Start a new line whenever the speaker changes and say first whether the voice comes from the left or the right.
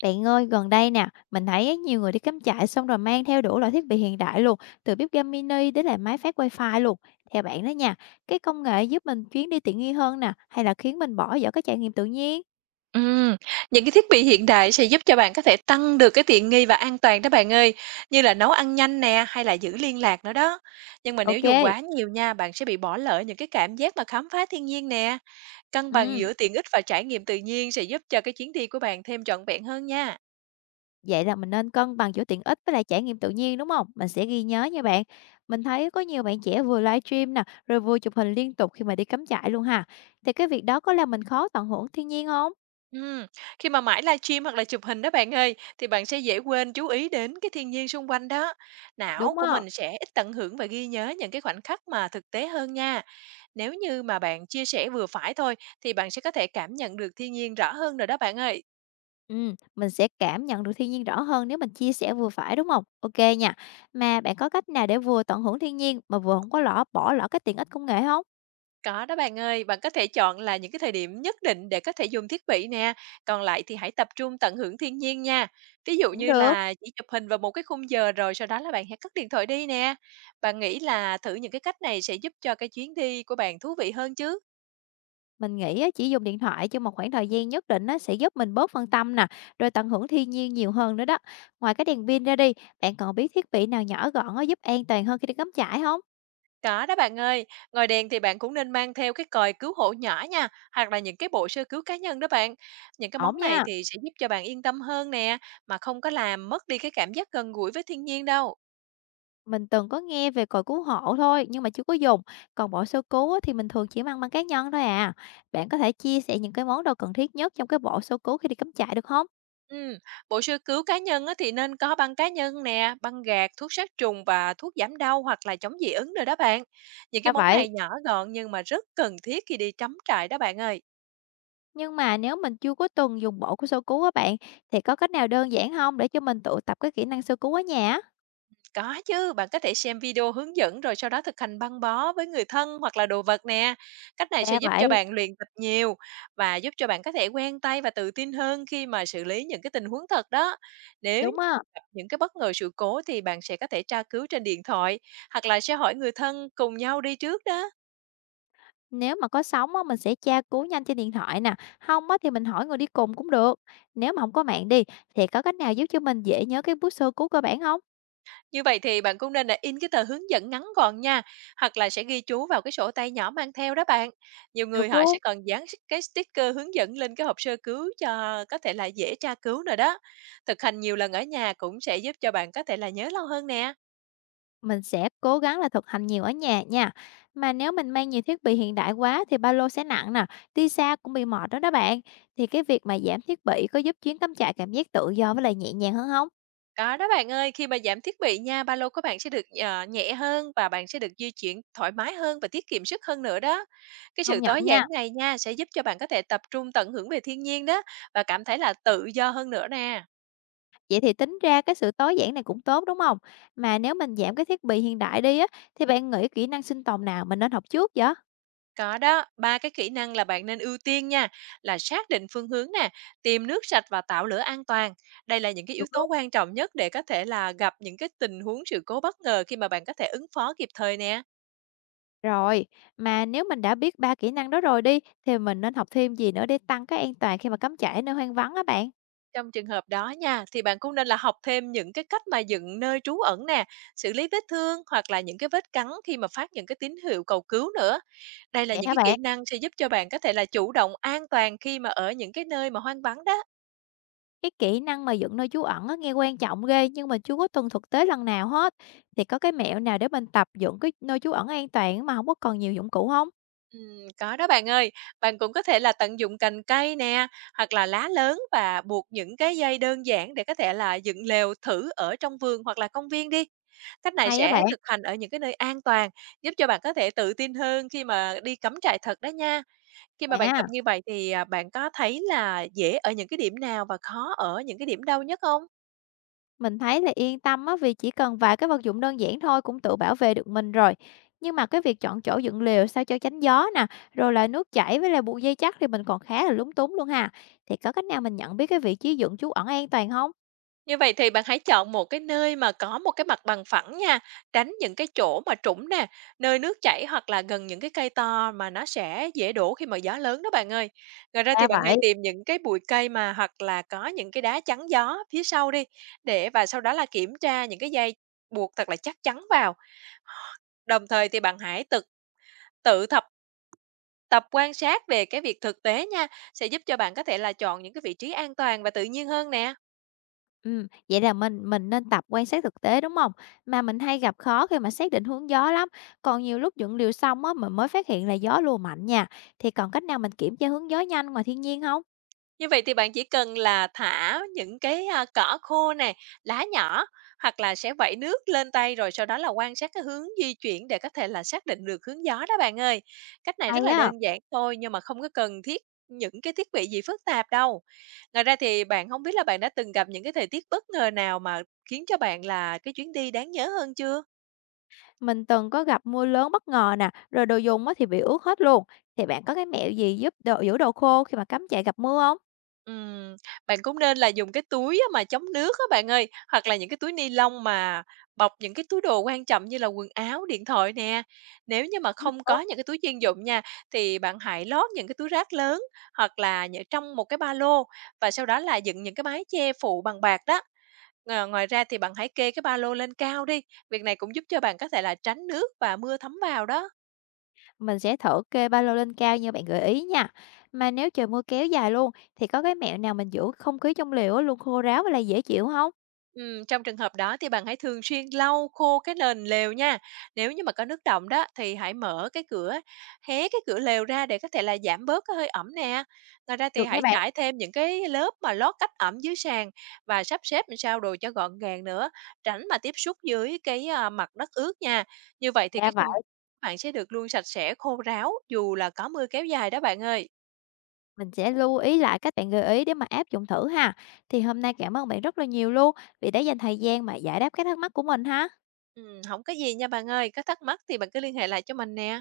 left: Bạn ơi, gần đây nè, mình thấy á, nhiều người đi cắm trại xong rồi mang theo đủ loại thiết bị hiện đại luôn, từ bếp ga mini đến là máy phát wifi luôn. Theo bạn đó nha, cái công nghệ giúp mình chuyến đi tiện nghi hơn nè, hay là khiến mình bỏ dở cái trải nghiệm tự nhiên?
right: Ừm, những cái thiết bị hiện đại sẽ giúp cho bạn có thể tăng được cái tiện nghi và an toàn đó bạn ơi, như là nấu ăn nhanh nè, hay là giữ liên lạc nữa đó. Nhưng mà nếu
left: Ok,
right: dùng quá nhiều nha, bạn sẽ bị bỏ lỡ những cái cảm giác mà khám phá thiên nhiên nè. Cân bằng
left: ừ,
right: giữa tiện ích và trải nghiệm tự nhiên sẽ giúp cho cái chuyến đi của bạn thêm trọn vẹn hơn nha.
left: vậy là mình nên cân bằng giữa tiện ích với lại trải nghiệm tự nhiên, đúng không? Mình sẽ ghi nhớ nha bạn. Mình thấy có nhiều bạn trẻ vừa livestream nè, rồi vừa chụp hình liên tục khi mà đi cắm trại luôn ha. Thì cái việc đó có làm mình khó tận hưởng thiên nhiên không?
right: Ừm, khi mà mãi livestream hoặc là chụp hình đó bạn ơi, thì bạn sẽ dễ quên chú ý đến cái thiên nhiên xung quanh đó. Não
left: Đúng
right: của
left: không?
right: mình sẽ ít tận hưởng và ghi nhớ những cái khoảnh khắc mà thực tế hơn nha. Nếu như mà bạn chia sẻ vừa phải thôi thì bạn sẽ có thể cảm nhận được thiên nhiên rõ hơn rồi đó bạn ơi.
left: Mình sẽ cảm nhận được thiên nhiên rõ hơn nếu mình chia sẻ vừa phải, đúng không? OK nha. Mà bạn có cách nào để vừa tận hưởng thiên nhiên mà vừa không có bỏ lỡ cái tiện ích công nghệ không?
right: Có đó bạn ơi, bạn có thể chọn là những cái thời điểm nhất định để có thể dùng thiết bị nè, còn lại thì hãy tập trung tận hưởng thiên nhiên nha. Ví dụ
left: Cũng
right: như
left: được,
right: là chỉ chụp hình vào một cái khung giờ rồi sau đó là bạn hãy cất điện thoại đi nè. Bạn nghĩ là thử những cái cách này sẽ giúp cho cái chuyến đi của bạn thú vị hơn chứ?
left: mình nghĩ á chỉ dùng điện thoại trong một khoảng thời gian nhất định á sẽ giúp mình bớt phân tâm nè, rồi tận hưởng thiên nhiên nhiều hơn nữa đó. Ngoài cái đèn pin ra đi, bạn còn biết thiết bị nào nhỏ gọn á giúp an toàn hơn khi đi cắm trại không?
right: Có đó bạn ơi, ngoài đèn thì bạn cũng nên mang theo cái còi cứu hộ nhỏ nha, hoặc là những cái bộ sơ cứu cá nhân đó bạn. Những cái
left: Ổn
right: món này
left: nha.
right: thì sẽ giúp cho bạn yên tâm hơn nè, mà không có làm mất đi cái cảm giác gần gũi với thiên nhiên đâu.
left: Mình từng có nghe về còi cứu hộ thôi nhưng mà chưa có dùng. Còn bộ sơ cứu á, thì mình thường chỉ mang bằng cá nhân thôi à. Bạn có thể chia sẻ những cái món đồ cần thiết nhất trong cái bộ sơ cứu khi đi cắm trại được không?
right: Ừm, bộ sơ cứu cá nhân á thì nên có băng cá nhân nè, băng gạc, thuốc sát trùng và thuốc giảm đau hoặc là chống dị ứng rồi đó bạn. Những cái
left: Dạ
right: món
left: vậy.
right: này nhỏ gọn nhưng mà rất cần thiết khi đi cắm trại đó bạn ơi.
left: Nhưng mà nếu mình chưa có từng dùng bộ của sơ cứu á bạn, thì có cách nào đơn giản không để cho mình tự tập cái kỹ năng sơ cứu ở nhà? Á?
right: Có chứ, bạn có thể xem video hướng dẫn rồi sau đó thực hành băng bó với người thân hoặc là đồ vật nè. Cách này sẽ
left: Dạ
right: giúp cho
left: vậy.
right: bạn luyện tập nhiều và giúp cho bạn có thể quen tay và tự tin hơn khi mà xử lý những cái tình huống thật đó. Nếu
left: Đúng á.
right: gặp những cái bất ngờ sự cố thì bạn sẽ có thể tra cứu trên điện thoại hoặc là sẽ hỏi người thân cùng nhau đi trước đó.
left: Nếu mà có sóng á, mình sẽ tra cứu nhanh trên điện thoại nè. Không á, thì mình hỏi người đi cùng cũng được. Nếu mà không có mạng đi thì có cách nào giúp cho mình dễ nhớ cái bước sơ cứu cơ bản không?
right: Như vậy thì bạn cũng nên là in cái tờ hướng dẫn ngắn gọn nha, hoặc là sẽ ghi chú vào cái sổ tay nhỏ mang theo đó bạn. Nhiều người
left: Được
right: họ sẽ
left: luôn.
right: còn dán cái sticker hướng dẫn lên cái hộp sơ cứu cho có thể là dễ tra cứu nữa đó. Thực hành nhiều lần ở nhà cũng sẽ giúp cho bạn có thể là nhớ lâu hơn nè.
left: Mình sẽ cố gắng là thực hành nhiều ở nhà nha. Mà nếu mình mang nhiều thiết bị hiện đại quá thì ba lô sẽ nặng nè, đi xa cũng bị mệt đó đó bạn. Thì cái việc mà giảm thiết bị có giúp chuyến cắm trại cảm giác tự do với lại nhẹ nhàng hơn không?
right: Có đó bạn ơi, khi mà giảm thiết bị nha, ba lô của bạn sẽ được nhẹ hơn và bạn sẽ được di chuyển thoải mái hơn và tiết kiệm sức hơn nữa đó. Cái sự
left: Công nhận
right: tối
left: nha.
right: giản này nha sẽ giúp cho bạn có thể tập trung tận hưởng về thiên nhiên đó và cảm thấy là tự do hơn nữa nè.
left: Vậy thì tính ra cái sự tối giản này cũng tốt, đúng không? Mà nếu mình giảm cái thiết bị hiện đại đi á, thì bạn nghĩ kỹ năng sinh tồn nào mình nên học trước vậy?
right: Có đó, 3 cái kỹ năng là bạn nên ưu tiên nha, là xác định phương hướng nè, tìm nước sạch và tạo lửa an toàn. Đây là những cái yếu
left: Được
right: tố
left: luôn.
right: quan trọng nhất để có thể là gặp những cái tình huống sự cố bất ngờ khi mà bạn có thể ứng phó kịp thời nè.
left: Rồi, mà nếu mình đã biết ba kỹ năng đó rồi đi, thì mình nên học thêm gì nữa để tăng cái an toàn khi mà cắm trại ở nơi hoang vắng á bạn?
right: Trong trường hợp đó nha, thì bạn cũng nên là học thêm những cái cách mà dựng nơi trú ẩn nè, xử lý vết thương hoặc là những cái vết cắn khi mà phát những cái tín hiệu cầu cứu nữa. Đây là
left: Vậy
right: những
left: hả
right: cái
left: bạn?
right: kỹ năng sẽ giúp cho bạn có thể là chủ động an toàn khi mà ở những cái nơi mà hoang vắng đó.
left: Cái kỹ năng mà dựng nơi trú ẩn á, nghe quan trọng ghê nhưng mình chưa có từng thực tế lần nào hết. Thì có cái mẹo nào để mình tập dựng cái nơi trú ẩn an toàn mà không có cần nhiều dụng cụ không?
right: Có đó bạn ơi. Bạn cũng có thể là tận dụng cành cây nè, hoặc là lá lớn và buộc những cái dây đơn giản để có thể là dựng lều thử ở trong vườn hoặc là công viên đi. Cách này
left: Hay á
right: sẽ
left: bạn.
right: thực hành ở những cái nơi an toàn, giúp cho bạn có thể tự tin hơn khi mà đi cắm trại thật đó nha. Khi mà bạn tập
left: À,
right: như vậy thì, bạn có thấy là dễ ở những cái điểm nào và khó ở những cái điểm đâu nhất không?
left: mình thấy là yên tâm á, vì chỉ cần vài cái vật dụng đơn giản thôi cũng tự bảo vệ được mình rồi. Nhưng mà cái việc chọn chỗ dựng lều sao cho tránh gió nè, rồi là nước chảy với là buộc dây chắc thì mình còn khá là lúng túng luôn ha. Thì có cách nào mình nhận biết cái vị trí dựng trú ẩn an toàn không?
right: Như vậy thì bạn hãy chọn một cái nơi mà có một cái mặt bằng phẳng nha, tránh những cái chỗ mà trũng nè, nơi nước chảy hoặc là gần những cái cây to mà nó sẽ dễ đổ khi mà gió lớn đó bạn ơi. Ngoài ra thì
left: Ra
right: bạn hãy
left: vậy.
right: tìm những cái bụi cây mà hoặc là có những cái đá chắn gió phía sau đi để và sau đó là kiểm tra những cái dây buộc thật là chắc chắn vào. Đồng thời thì bạn hãy tự tự tập tập quan sát về cái việc thực tế nha, sẽ giúp cho bạn có thể là chọn những cái vị trí an toàn và tự nhiên hơn nè.
left: Vậy là mình nên tập quan sát thực tế, đúng không? Mà mình hay gặp khó khi mà xác định hướng gió lắm, còn nhiều lúc dựng lều xong á, mình mới phát hiện là gió lùa mạnh nha. Thì còn cách nào mình kiểm tra hướng gió nhanh ngoài thiên nhiên không?
right: Như vậy thì bạn chỉ cần là thả những cái, cỏ khô này lá nhỏ hoặc là sẽ vẩy nước lên tay, rồi sau đó là quan sát cái hướng di chuyển để có thể là xác định được hướng gió đó bạn ơi. Cách này rất
left: Hay
right: là
left: á,
right: đơn giản thôi nhưng mà không có cần thiết những cái thiết bị gì phức tạp đâu. Ngoài ra thì bạn không biết là bạn đã từng gặp những cái thời tiết bất ngờ nào mà khiến cho bạn là cái chuyến đi đáng nhớ hơn chưa?
left: mình từng có gặp mưa lớn bất ngờ nè, rồi đồ dùng á thì bị ướt hết luôn. Thì bạn có cái mẹo gì giúp giữ đồ khô khi mà cắm trại gặp mưa hông?
right: Ừm, bạn cũng nên là dùng cái túi á mà chống nước á bạn ơi, hoặc là những cái túi ni lông mà bọc những cái túi đồ quan trọng như là quần áo, điện thoại nè. Nếu như mà không có những cái túi chuyên dụng nha, thì bạn hãy lót những cái túi rác lớn hoặc là nhỡ trong một cái ba lô và sau đó là dựng những cái mái che phủ bằng bạc đó. Ngoài ra thì bạn hãy kê cái ba lô lên cao đi. Việc này cũng giúp cho bạn có thể là tránh nước và mưa thấm vào đó.
left: Mình sẽ thử kê ba lô lên cao như bạn gợi ý nha. Mà nếu trời mưa kéo dài luôn, thì có cái mẹo nào mình giữ không khí trong lều á luôn khô ráo và là dễ chịu không?
right: Trong trường hợp đó thì bạn hãy thường xuyên lau khô cái nền lều nha. Nếu như mà có nước đọng đó thì hãy mở cái cửa, hé cái cửa lều ra để có thể là giảm bớt cái hơi ẩm nè. Ngoài ra thì
left: Được nha
right: hãy
left: bạn.
right: trải thêm những cái lớp mà lót cách ẩm dưới sàn và sắp xếp làm sao đồ cho gọn gàng nữa, tránh mà tiếp xúc dưới cái mặt đất ướt nha. Như vậy thì
left: Ra
right: cái không
left: vậy.
right: bạn sẽ được luôn sạch sẽ khô ráo dù là có mưa kéo dài đó bạn ơi.
left: Mình sẽ lưu ý lại các bạn gợi ý để mà áp dụng thử ha. Thì hôm nay cảm ơn bạn rất là nhiều luôn vì đã dành thời gian mà giải đáp các thắc mắc của mình ha.
right: Không có gì nha bạn ơi, có thắc mắc thì bạn cứ liên hệ lại cho mình nè.